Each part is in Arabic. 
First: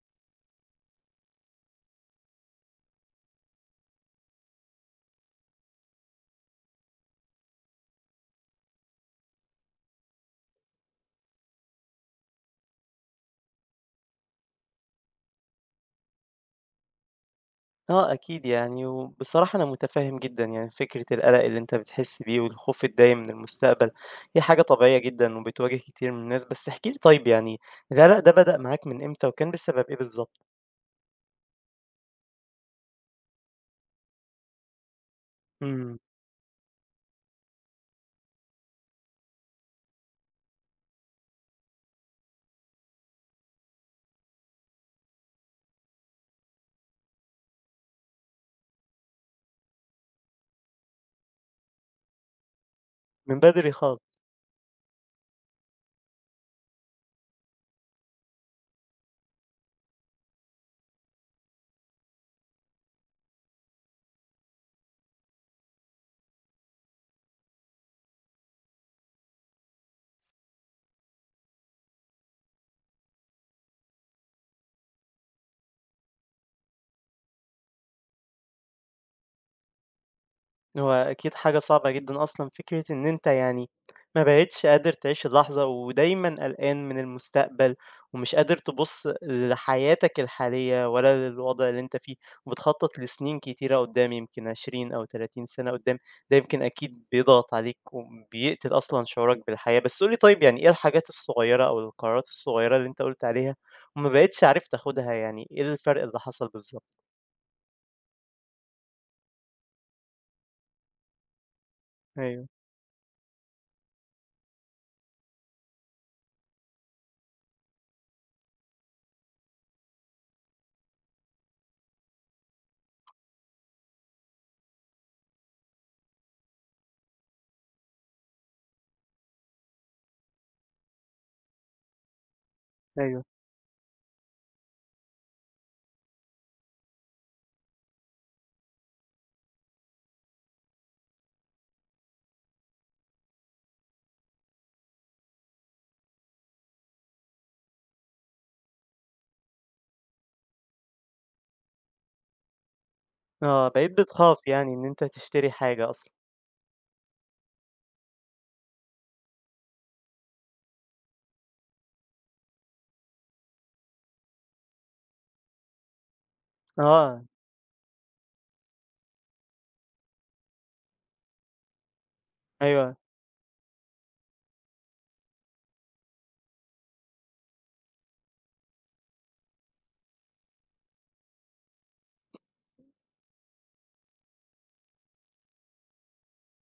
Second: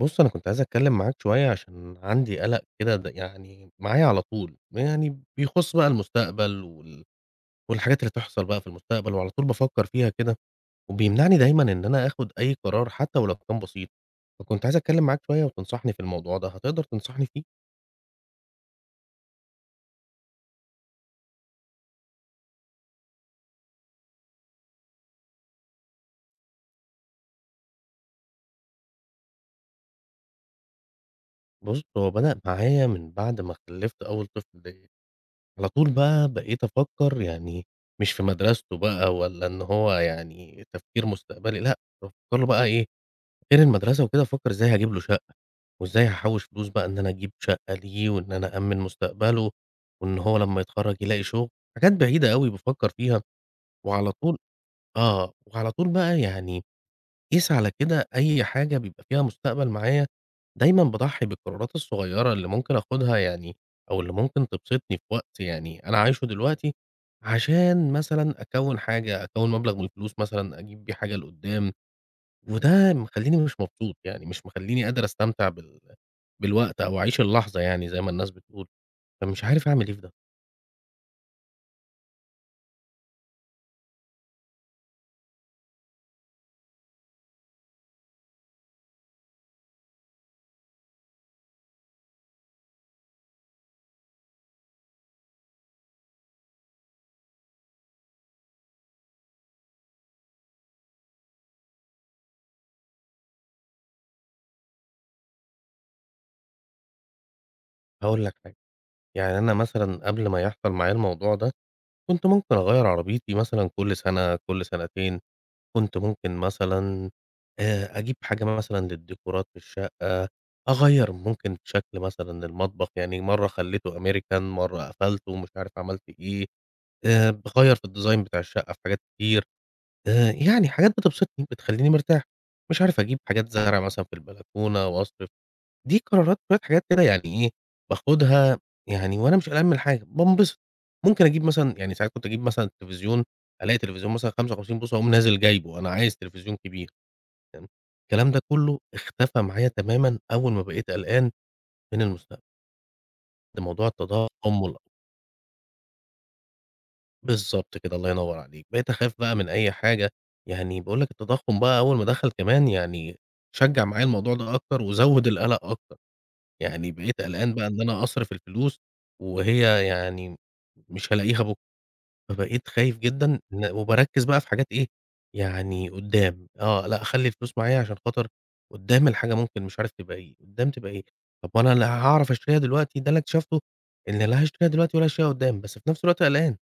بُص، أنا كنت عايز أتكلّم معاك شوية عشان عندي قَلَق كده يعني معايا على طول، يعني بيخُص بقى المستقبل والحاجات اللي تحصل بقى في المستقبل وعلى طول بافكّر فيها كده، وبيمنعني دايمًا إن أنا آخُد أي قرار حتّى ولو كان بسيط، فكنت عايز أتكلّم معاك شوية وتنصحني في الموضوع ده، هتقدر تنصحني فيه؟ آه أكيد يعني، وبصراحة أنا مُتفهِّم جدًا يعني فكرة القلق اللي أنت بتحس بيه والخوف الدايم من المستقبل، هي حاجة طبيعية جدًا وبتواجه كتير من الناس، بس احكِ لي طيب يعني القلق ده بدأ معاك من إمتى وكان بسبب إيه بالضبط؟ بُص، هو بدأ معايا من بعد ما خلِّفت أول طفل ليّا، على طول إمم، بقى بقيت أفكّر يعني مش في مدرسته بقى ولا إن هو يعني تفكير مستقبلي لأ، بافكّر له بقى إيه، غير المدرسة وكده أفكّر إزاي هاجيب له شقة، وإزاي هاحوّش فلوس بقى إن أنا أجيب شقة ليه، وإن أنا أأمّن مستقبله، وإن هو لمّا يتخرّج يلاقي شغل، حاجات بعيدة أوي بافكّر فيها، من بدري خالص. وعلى طول وعلى طول بقى يعني قيس على كده أي حاجة بيبقى فيها مستقبل معايا، دايمًا باضحّي بالقرارات الصغيّرة اللي ممكن آخُدها يعني أو اللي ممكن تبسطني في وقت يعني أنا عايشه دلوقتي، عشان مثلًا أكوّن مبلغ من الفلوس مثلًا أجيب بيه حاجة لقدّام. وده مخلّيني مش مبسوط، يعني مش مخلّيني قادر أستمتع بالوقت أو أعيش اللحظة يعني زي ما الناس بتقول، فمش عارف أعمل إيه في ده. هو أكيد حاجة صعبة جدًا أصلًا فكرة إن أنت يعني ما بقيتش قادر تعيش اللحظة، ودايمًا قلقان من المستقبل، ومش قادر تبُص لحياتك الحالية ولا للوضع اللي أنت فيه، وبتخطط لسنين كتيرة قدّام يمكن 20 أو 30 سنة قدّام، ده يمكن أكيد بيضغط عليك وبيقتل أصلًا شعورك بالحياة. بس قُل لي طيب يعني إيه الحاجات الصغيرة أو القرارات الصغيرة اللي أنت قُلت عليها وما بقيتش عارف تاخدها، يعني إيه الفرق اللي حصل بالضبط؟ هاقول لك حاجة، يعني أنا مثلًا قبل ما يحصل معايا الموضوع ده، كنت أيوه، ممكن أغيّر عربيتي مثلًا كل سنة، كل سنتين، كنت ممكن مثلًا أجيب حاجة مثلًا للديكورات في الشقة، أغيّر ممكن شكل مثلًا المطبخ، يعني مرّة خلّيته American، مرّة قفلته، مش عارف عملت إيه، باغيّر في الdesign بتاع الشقة في حاجات كتير. يعني حاجات بتبسطني، بتخلّيني مرتاح. مش عارف أجيب أيوه. حاجات زرع مثلًا في البلكونة وأصرف، دي قرارات شوية حاجات كده يعني إيه، باخدها يعني وأنا مش قلقان من حاجة، بانبسط. ممكن أجيب مثلًا يعني ساعات كنت أجيب مثلًا التلفزيون، ألاقي تلفزيون مثلًا 55 بوصة أقوم نازل جايبه، أنا عايز تلفزيون كبير، فاهم؟ الكلام ده كله اختفى معايا تمامًا أول ما بقيت قلقان من المستقبل، ده آه، موضوع بقيت بتخاف التضخم يعني وال إن أنت تشتري حاجة أصلًا. بالضبط كده، الله ينوّر عليك. بقيت أخاف بقى من أي حاجة، يعني باقول لك التضخُّم بقى أول ما دخل كمان يعني شجّع معايا الموضوع ده أكتر وزوّد القَلَق أكتر، يعني بقيت آه، قلقان بقى إن أنا أصرف الفلوس وهي يعني مش هالاقيها بُكرة، فبقيت أيوه. خايف جدًا إن وباركّز بقى في حاجات إيه، يعني قُدّام، آه، لأ أخلّي الفلوس معايا عشان خاطر قُدّام الحاجة ممكن مش عارف تبقى إيه، قُدّام تبقى إيه، طب وأنا اللي هاعرف أشتريها دلوقتي، ده اللي اكتشفته إن لا هاشتريها دلوقتي ولا هاشتريها قُدّام، بس في نفس الوقت قلقان.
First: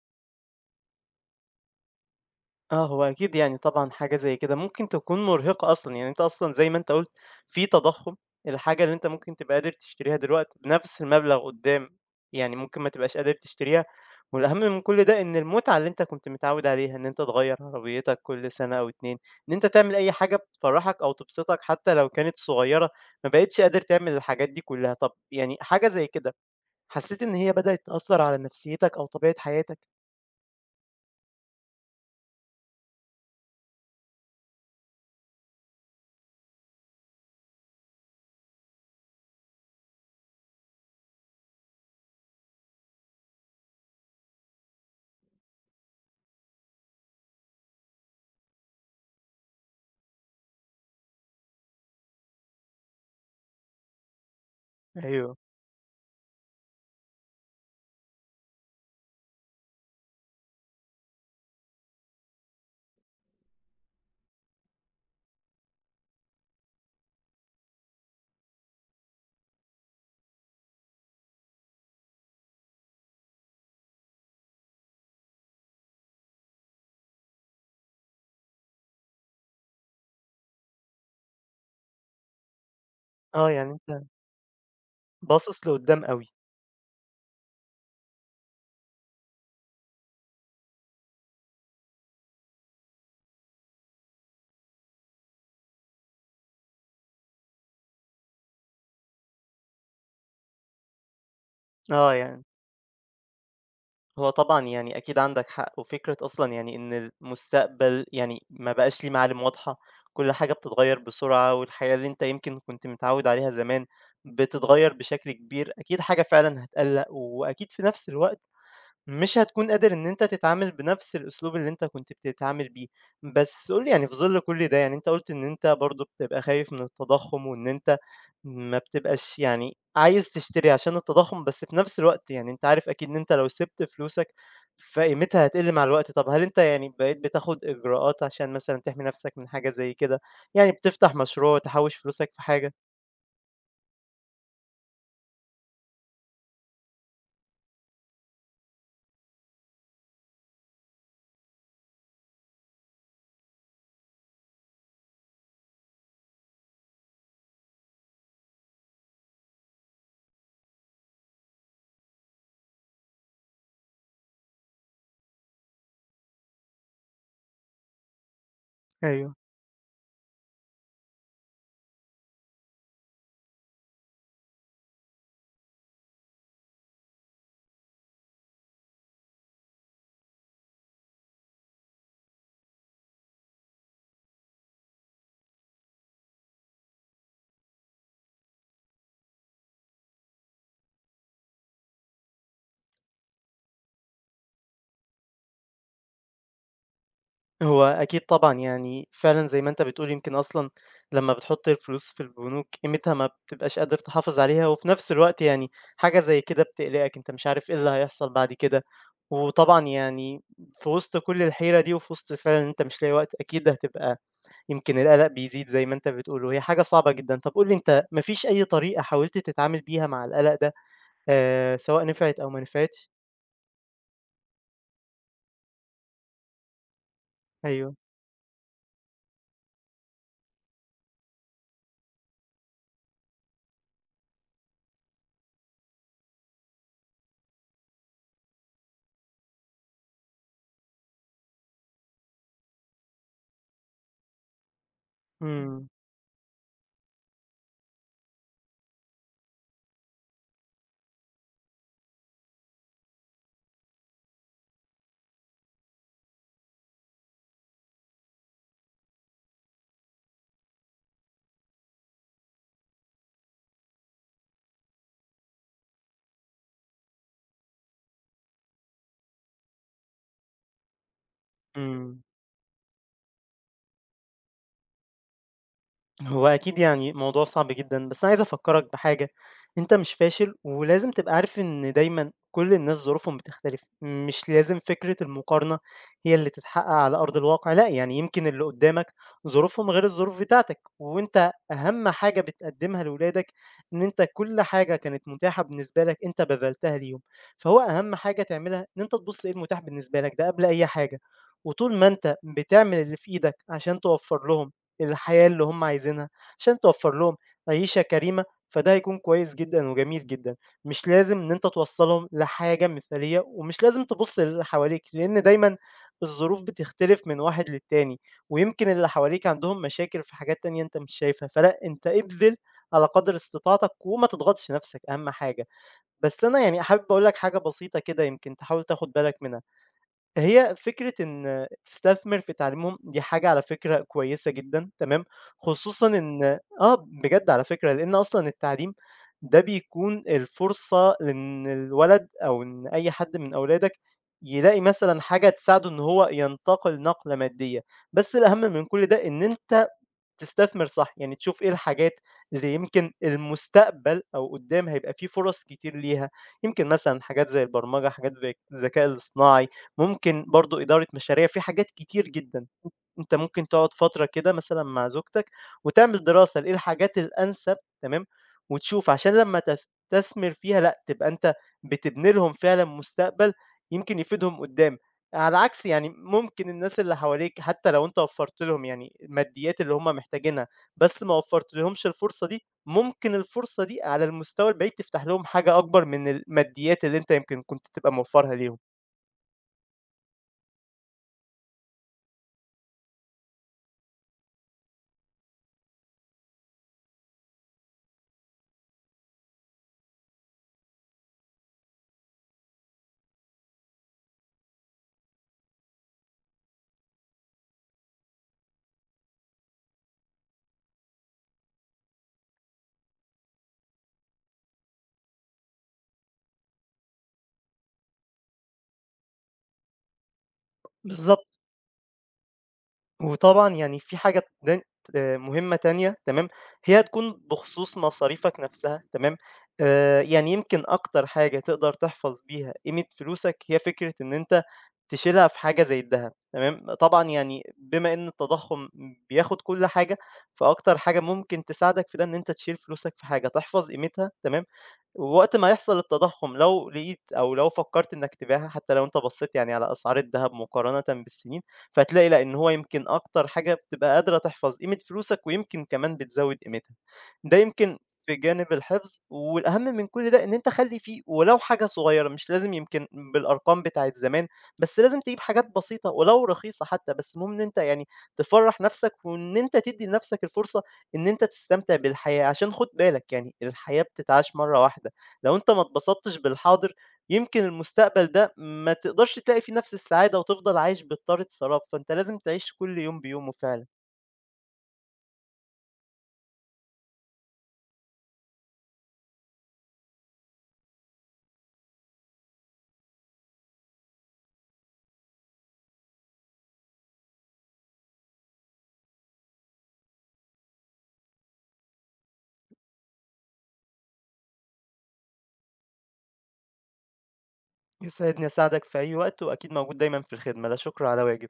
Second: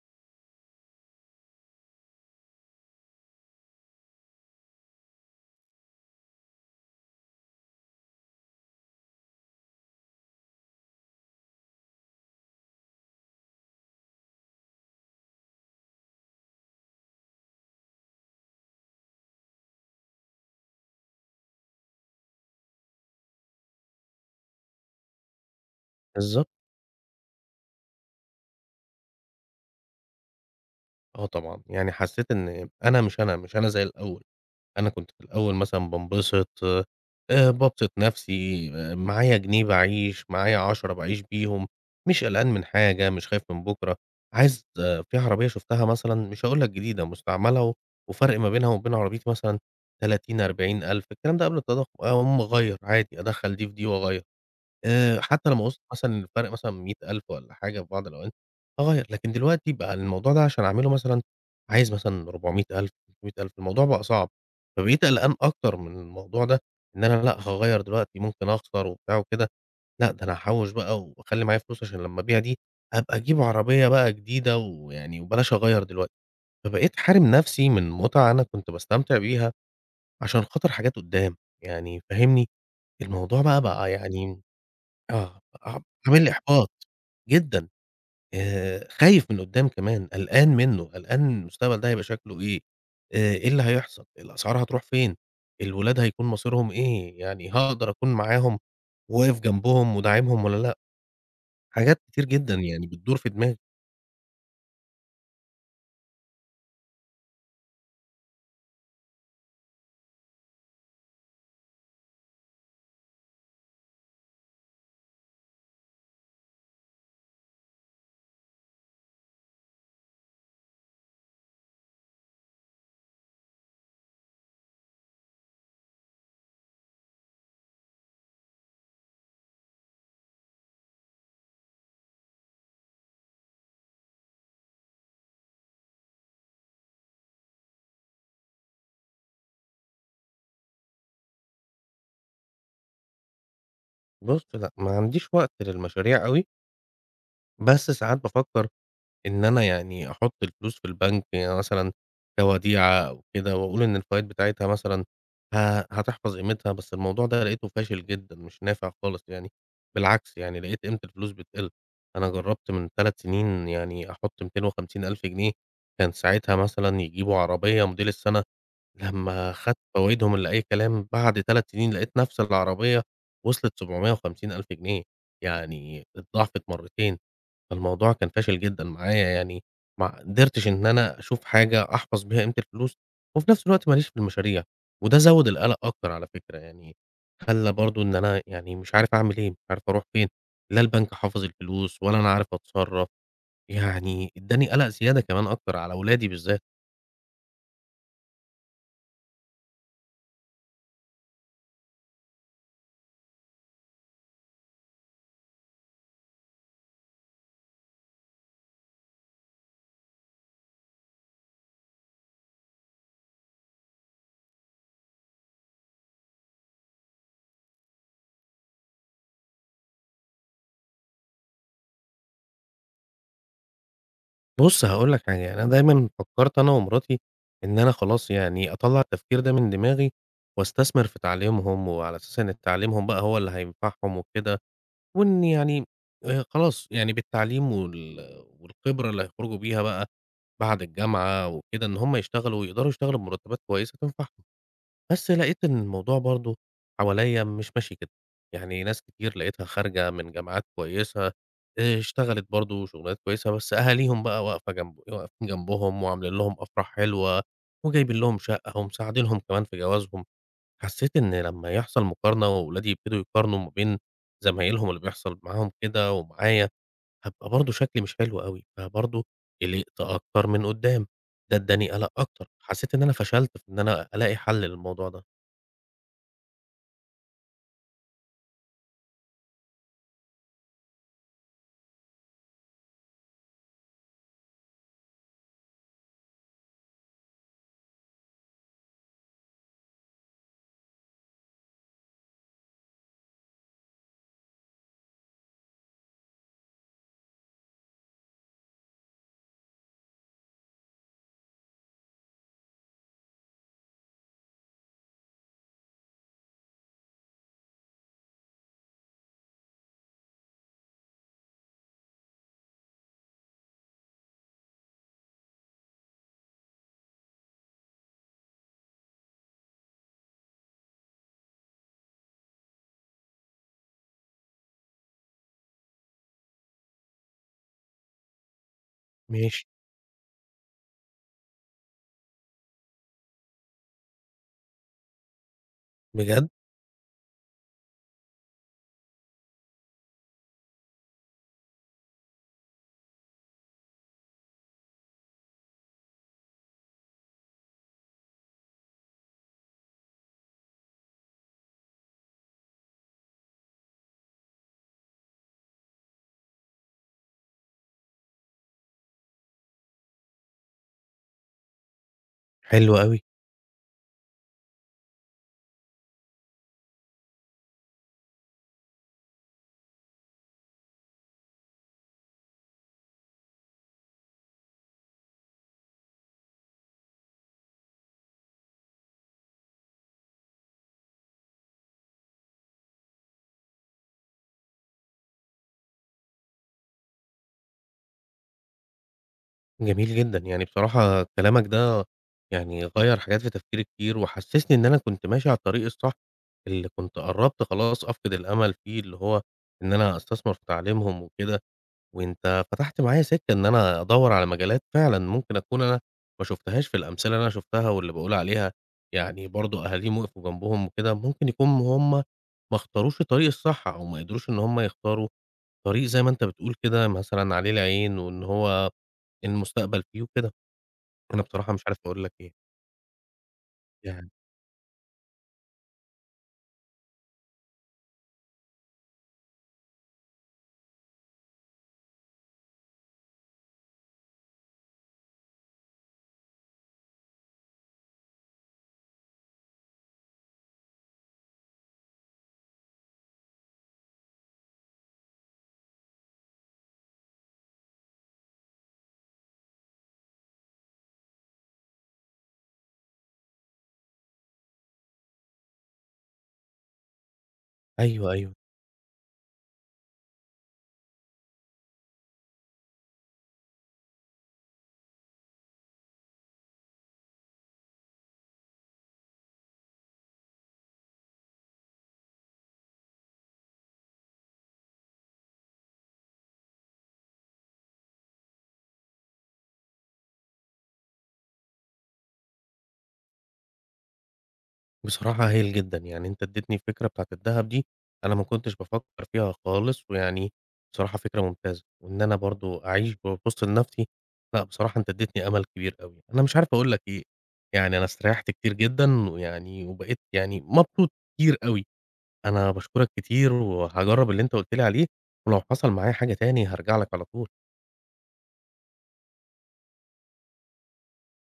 آه، هو أكيد يعني طبعًا حاجة زي كده ممكن تكون مرهقة أصلًا، يعني أنت أصلًا زي ما أنت قُلت في تضخُّم، الحاجة اللي أنت ممكن تبقى قادر تشتريها دلوقتي بنفس المبلغ قدّام، يعني ممكن ما تبقاش قادر تشتريها، والأهم من كل ده إن المتعة اللي أنت كنت متعوّد عليها، إن أنت تغيّر عربيتك كل سَنة أو 2، إن أنت تعمل أي حاجة بتفرّحك أو تبسطك حتى لو كانت صغيّرة، ما بقيتش قادر تعمل الحاجات دي كلّها. طَب يعني حاجة زي كده بالضبط. حسيت إن هي بدأت تأثّر على نفسيتك أو طبيعة حياتك؟ آه طبعًا، يعني حسّيت إن أنا مش أنا، مش أنا زي الأول، أنا كنت في الأول مثلًا بانبسط، بابسط نَفْسي، آه، معايا جنيه باعيش، معايا 10 باعيش بيهم، مش قلقان من حاجة، مش خايف من بُكرة، عايز آه، في عربية شُفتها مثلًا مش هاقول لك جديدة، مستعملة و وفرق ما بينها وبين عربيتي مثلًا 30، 40 ألف، الكلام ده قبل التضخُم، أقوم مغيّر عادي أدخّل دي في دي وأغيّر. أيوه. حتى لمّا وصلت مثلًا الفرق مثلًا 100.000 والّا حاجة في بعض الأوقات، أغيّر، لكن دلوقتي بقى الموضوع ده عشان أعمله مثلًا عايز مثلًا 400.000، 300.000 الموضوع بقى صعب، فبقيت قلقان أكتر من الموضوع ده، إن أنا لأ هاغيّر دلوقتي ممكن أخسر وبتاع وكده، لأ ده أنا هاحوّش بقى وأخلّي معايا فلوس عشان لمّا أبيع دي، أبقى أجيب عربية بقى جديدة ويعني وبلاش أغيّر دلوقتي، فبقيت حارم نفسي من متعة أنا كنت باستمتع بيها عشان خاطر حاجات قدّام، يعني فاهمني؟ الموضوع آه، بقى، يعني بقى أنت يعني آه، باصص ع لقدّام عامل لي أوي. إحباط جدًا، خايف من قدّام كمان، قلقان منّه، قلقان المستقبل ده هيبقى شكله إيه، إيه اللي هيحصل، الأسعار هتروح فين، الولاد هيكون مصيرهم إيه، يعني هاقدر أكون معاهم وواقف جنبهم وداعمهم والّا لأ، حاجات آه، كتير يعني جدًا يعني بتدور في دماغي. هو طبعًا يعني أكيد عندك حق، وفكرة أصلًا يعني إن المستقبل يعني ما بقاش ليه معالم واضحة، كل حاجة بتتغيّر بسرعة، والحياة اللي أنت يمكن كنت متعوّد عليها زمان بتتغيّر بشكل كبير، أكيد حاجة فعلًا هتقلّق، وأكيد في نفس الوقت مش هتكون قادر إن أنت تتعامل بنفس الأسلوب اللي أنت كنت بتتعامل بيه، بس قُل لي يعني في ظِل كل ده، يعني أنت قُلت إن أنت برضه بتبقى خايف من التضخُّم وإن أنت ما بتبقاش يعني عايز تشتري عشان التضخُّم، بس في نفس الوقت يعني أنت عارف أكيد إن أنت لو سِبت فلوسك فقيمتها هتقِل مع الوقت، طَب هل أنت يعني بقيت بتاخد إجراءات عشان مثلًا تحمي نفسك من حاجة زي كده؟ يعني بتفتح مشروع، تحوِّش فلوسك في حاجة؟ بُص، لأ، ما عنديش وقت للمشاريع أوي، بس ساعات بافكّر إن أنا يعني أحُطّ الفلوس في البنك يعني مثلًا كوديعة أو كده وأقول إن الفوايد بتاعتها مثلًا ه هتحفظ قيمتها، بس الموضوع ده لقيته فاشل جدًا، مش نافع خالص يعني، بالعكس يعني لقيت قيمة الفلوس بتقِل. أنا جرّبت من 3 سنين يعني أحُطّ 250.000 جنيه، كان ساعتها مثلًا يجيبوا عربية موديل السَنة، أيوه. لمّا خدت فوايدهم اللي أي كلام، بعد 3 سنين لقيت نَفْس العربية وصلت 750.000 جنيه، يعني اتضاعفت مرّتين. فالموضوع كان فاشل جدًا معايا يعني ما قدرتش إن أنا أشوف حاجة أحفظ بيها قيمة الفلوس، وفي نفس الوقت ما ليش في المشاريع، وده زوّد القلق أكتر على فكرة يعني، خلّى برضه إن أنا يعني مش عارف أعمل إيه، مش عارف أروح فين، لا البنك حافظ الفلوس ولا أنا عارف أتصرّف، يعني ادّاني قلق زيادة كمان أكتر على ولادي بالذات. هو أكيد طبعًا، يعني فعلًا زي ما أنت بتقول يمكن أصلًا لمّا بتحُط الفلوس في البنوك قيمتها ما بتبقاش قادر تحافظ عليها، وفي نفس الوقت يعني حاجة زي كده بتقلقك، أنت مش عارف إيه اللي هيحصل بعد كده، وطبعًا يعني في وسط كل الحيرة دي وفي وسط فعلًا إن أنت مش لاقي وقت، أكيد هتبقى يمكن القلق بيزيد زي ما أنت بتقول، وهي حاجة صعبة جدًا. طب قُل لي أنت ما فيش أي طريقة حاولت تتعامل بيها مع القلق ده سواء نفعت أو ما نفعتش؟ بُص هاقول لك حاجة، يعني أنا دايمًا فكّرت أنا ومراتي إن أنا أيوه. خلاص يعني أطلّع التفكير ده من دماغي، واستثمر في تعليمهم وعلى أساس إن تعليمهم بقى هو اللي هينفعهم وكده وإن يعني خلاص، يعني بالتعليم وال والخبرة اللي هيخرجوا بيها بقى بعد الجامعة وكده، إن هم يشتغلوا ويقدروا يشتغلوا بمرتبات كويسة تنفعهم. بس لقيت إن إمم، الموضوع برضه حواليّا مش ماشي كده، يعني ناس كتير لقيتها خارجة من جامعات كويسة، اشتغلت برضه شغلانات كويسة، بس أهاليهم بقى واقفة جنب واقفين جنبهم وعاملين لهم أفراح حلوة وجايبين لهم شقة ومساعدينهم كمان في جوازهم. حسيت إن لمّا يحصل مقارنة وولادي يبتدوا يقارنوا ما بين زمايلهم اللي بيحصل معاهم كده ومعايا، هابقى برضه شكلي مش حلو أوي، فبرضه قلقت أكتر من قُدّام، ده ادّاني قلق إمم. أكتر، حسيت إن أنا فشلت في إن أنا ألاقي حل للموضوع ده. هو أكيد يعني موضوع صعب جدًا، بس أنا عايز أفكّرك بحاجة، أنت مش فاشل ولازم تبقى عارف إن دايمًا كل الناس ظروفهم بتختلف، مش لازم فكرة المقارنة هي اللي تتحقق على أرض الواقع، لأ يعني يمكن اللي قدّامك ظروفهم غير الظروف بتاعتك، وأنت أهم حاجة بتقدّمها لولادك إن أنت كل حاجة كانت متاحة بالنسبة لك أنت بذلتها ليهم، فهو أهم حاجة تعملها إن أنت تبُص إيه المتاح بالنسبة لك ده قبل أي حاجة، وطول ما أنت بتعمل اللي في إيدك عشان توفّر لهم الحياة اللي هم عايزينها، عشان توفّر لهم عيشة كريمة، فده هيكون كويس جدًا وجميل جدًا. مش لازم إن أنت توصّلهم لحاجة مثالية، ومش لازم تبُص للي حواليك، لإن دايمًا الظروف بتختلف من واحد للتاني، ويمكن اللي حواليك عندهم مشاكل في حاجات تانية أنت مش شايفها، فلأ أنت ابذل على قدر استطاعتك وما تضغطش نفسك أهم حاجة. بس أنا يعني حابب أقول لك حاجة بسيطة كده يمكن تحاول تاخد بالك منها. ماشي. هي فكرة إن تستثمر في تعليمهم دي حاجة على فكرة كويسة جدًا، تمام، خصوصًا إن بجد! آه، بجد على فكرة، لإن أصلًا التعليم ده بيكون الفرصة إن الولد أو إن أي حد من أولادك يلاقي مثلًا حاجة تساعده إن هو ينتقل نقلة مادية، بس الأهم من كل ده إن أنت تستثمر صح، يعني تشوف إيه الحاجات اللي يمكن المستقبل أو قدّام هيبقى في فرص كتير ليها، يمكن مثلًا حاجات زي البرمجة، حاجات زي الذكاء الاصطناعي، ممكن برضه إدارة مشاريع، في حاجات كتير جدًا، أن حلو أوي، أنت ممكن تقعد فترة كده مثلًا مع زوجتك وتعمل دراسة لإيه الحاجات الأنسب تمام، وتشوف عشان لمّا تستثمر فيها لأ، تبقى أنت بتبني لهم فعلًا مستقبل يمكن يفيدهم قدّام. على عكس يعني ممكن الناس اللي حواليك حتى لو أنت وفّرت لهم يعني الماديات اللي هم محتاجينها، بس ما وفّرتلهمش الفرصة دي، ممكن الفرصة دي على المستوى البعيد تفتح لهم حاجة أكبر من الماديات اللي أنت يمكن كنت تبقى موفّرها ليهم. جميل جدًا، يعني بصراحة كلامك ده يعني غيّر حاجات في تفكيري كتير، وحسسني إن أنا كنت ماشي على الطريق الصح، اللي كنت قرّبت خلاص أفقد الأمل فيه، اللي هو إن أنا أستثمر في تعليمهم وكده. وأنت فتحت معايا سكة إن أنا أدوّر على مجالات فعلًا ممكن أكون أنا ما شُفتهاش في الأمثلة اللي أنا شُفتها واللي باقول عليها، يعني برضه أهاليهم وقفوا جنبهم وكده، ممكن يكون هم ما اختاروش الطريق الصح أو ما قدروش إن هم يختاروا طريق زي ما أنت بتقول كده مثلًا عليه العين وإن هو المستقبل فيه وكده، أنا بالضبط. بصراحة مش عارف أقول لك إيه، وطبعًا يعني في يعني حاجة تن مهمة تانية تمام، هي هتكون بخصوص مصاريفك نفسها تمام، يعني يمكن أكتر حاجة تقدر تحفظ بيها قيمة فلوسك هي فكرة إن أنت تشيلها في حاجة زي الدهب تمام، طبعًا يعني بما إن التضخُّم بياخد كل حاجة، فأكتر حاجة ممكن تساعدك في ده إن أنت تشيل فلوسك في حاجة تحفظ قيمتها تمام، ووقت ما يحصل التضخم لو لقيت أو لو فكّرت إنك تبيعها حتى لو أنت بصّيت يعني على أسعار الدهب مقارنةً بالسنين، فهتلاقي لأ، إن هو يمكن أكتر حاجة بتبقى قادرة تحفظ قيمة فلوسك ويمكن كمان بتزوّد قيمتها. ده يمكن أيوه، في أيوه. جانب الحفظ، والأهم من كل ده إن أنت خلّي فيه ولو حاجة صغيّرة، مش لازم يمكن بالأرقام بتاعة زمان، بس لازم تجيب حاجات بسيطة ولو رخيصة حتى، بس المهم إن أنت يعني تفرّح نَفْسك وإن أنت تدّي لنَفْسك الفرصة إن أنت تستمتع بالحياة، عشان خُد بالك يعني الحياة بتتعاش مرّة واحدة، لو أنت ما اتبسطتش بالحاضر يمكن المستقبل ده ما تقدرش تلاقي فيه نفس السعادة وتفضل عايش بضطرة سراب، فأنت لازم تعيش كل يوم بيومه فعلًا. بصراحة هايل جدًا، يعني أنت ادّيتني الفكرة بتاعة الدهب دي، أنا ما كنتش بافكّر فيها خالص، ويعني بصراحة فكرة ممتازة، وإن أنا برضه أعيش وسط لنفسي، لأ بصراحة أنت ادّيتني أمل كبير أوي، أنا مش عارف أقول لك إيه، يعني أنا استريّحت كتير جدًا، ويعني وبقيت يعني مبسوط كتير أوي، أنا باشكرك كتير، وهاجرّب اللي أنت قُلت لي عليه، ولو حصل معايا حاجة تاني هارجع لك على طول. يسعدني أساعدك في أي وقت وأكيد موجود دايمًا في الخدمة، لا شكر على واجب.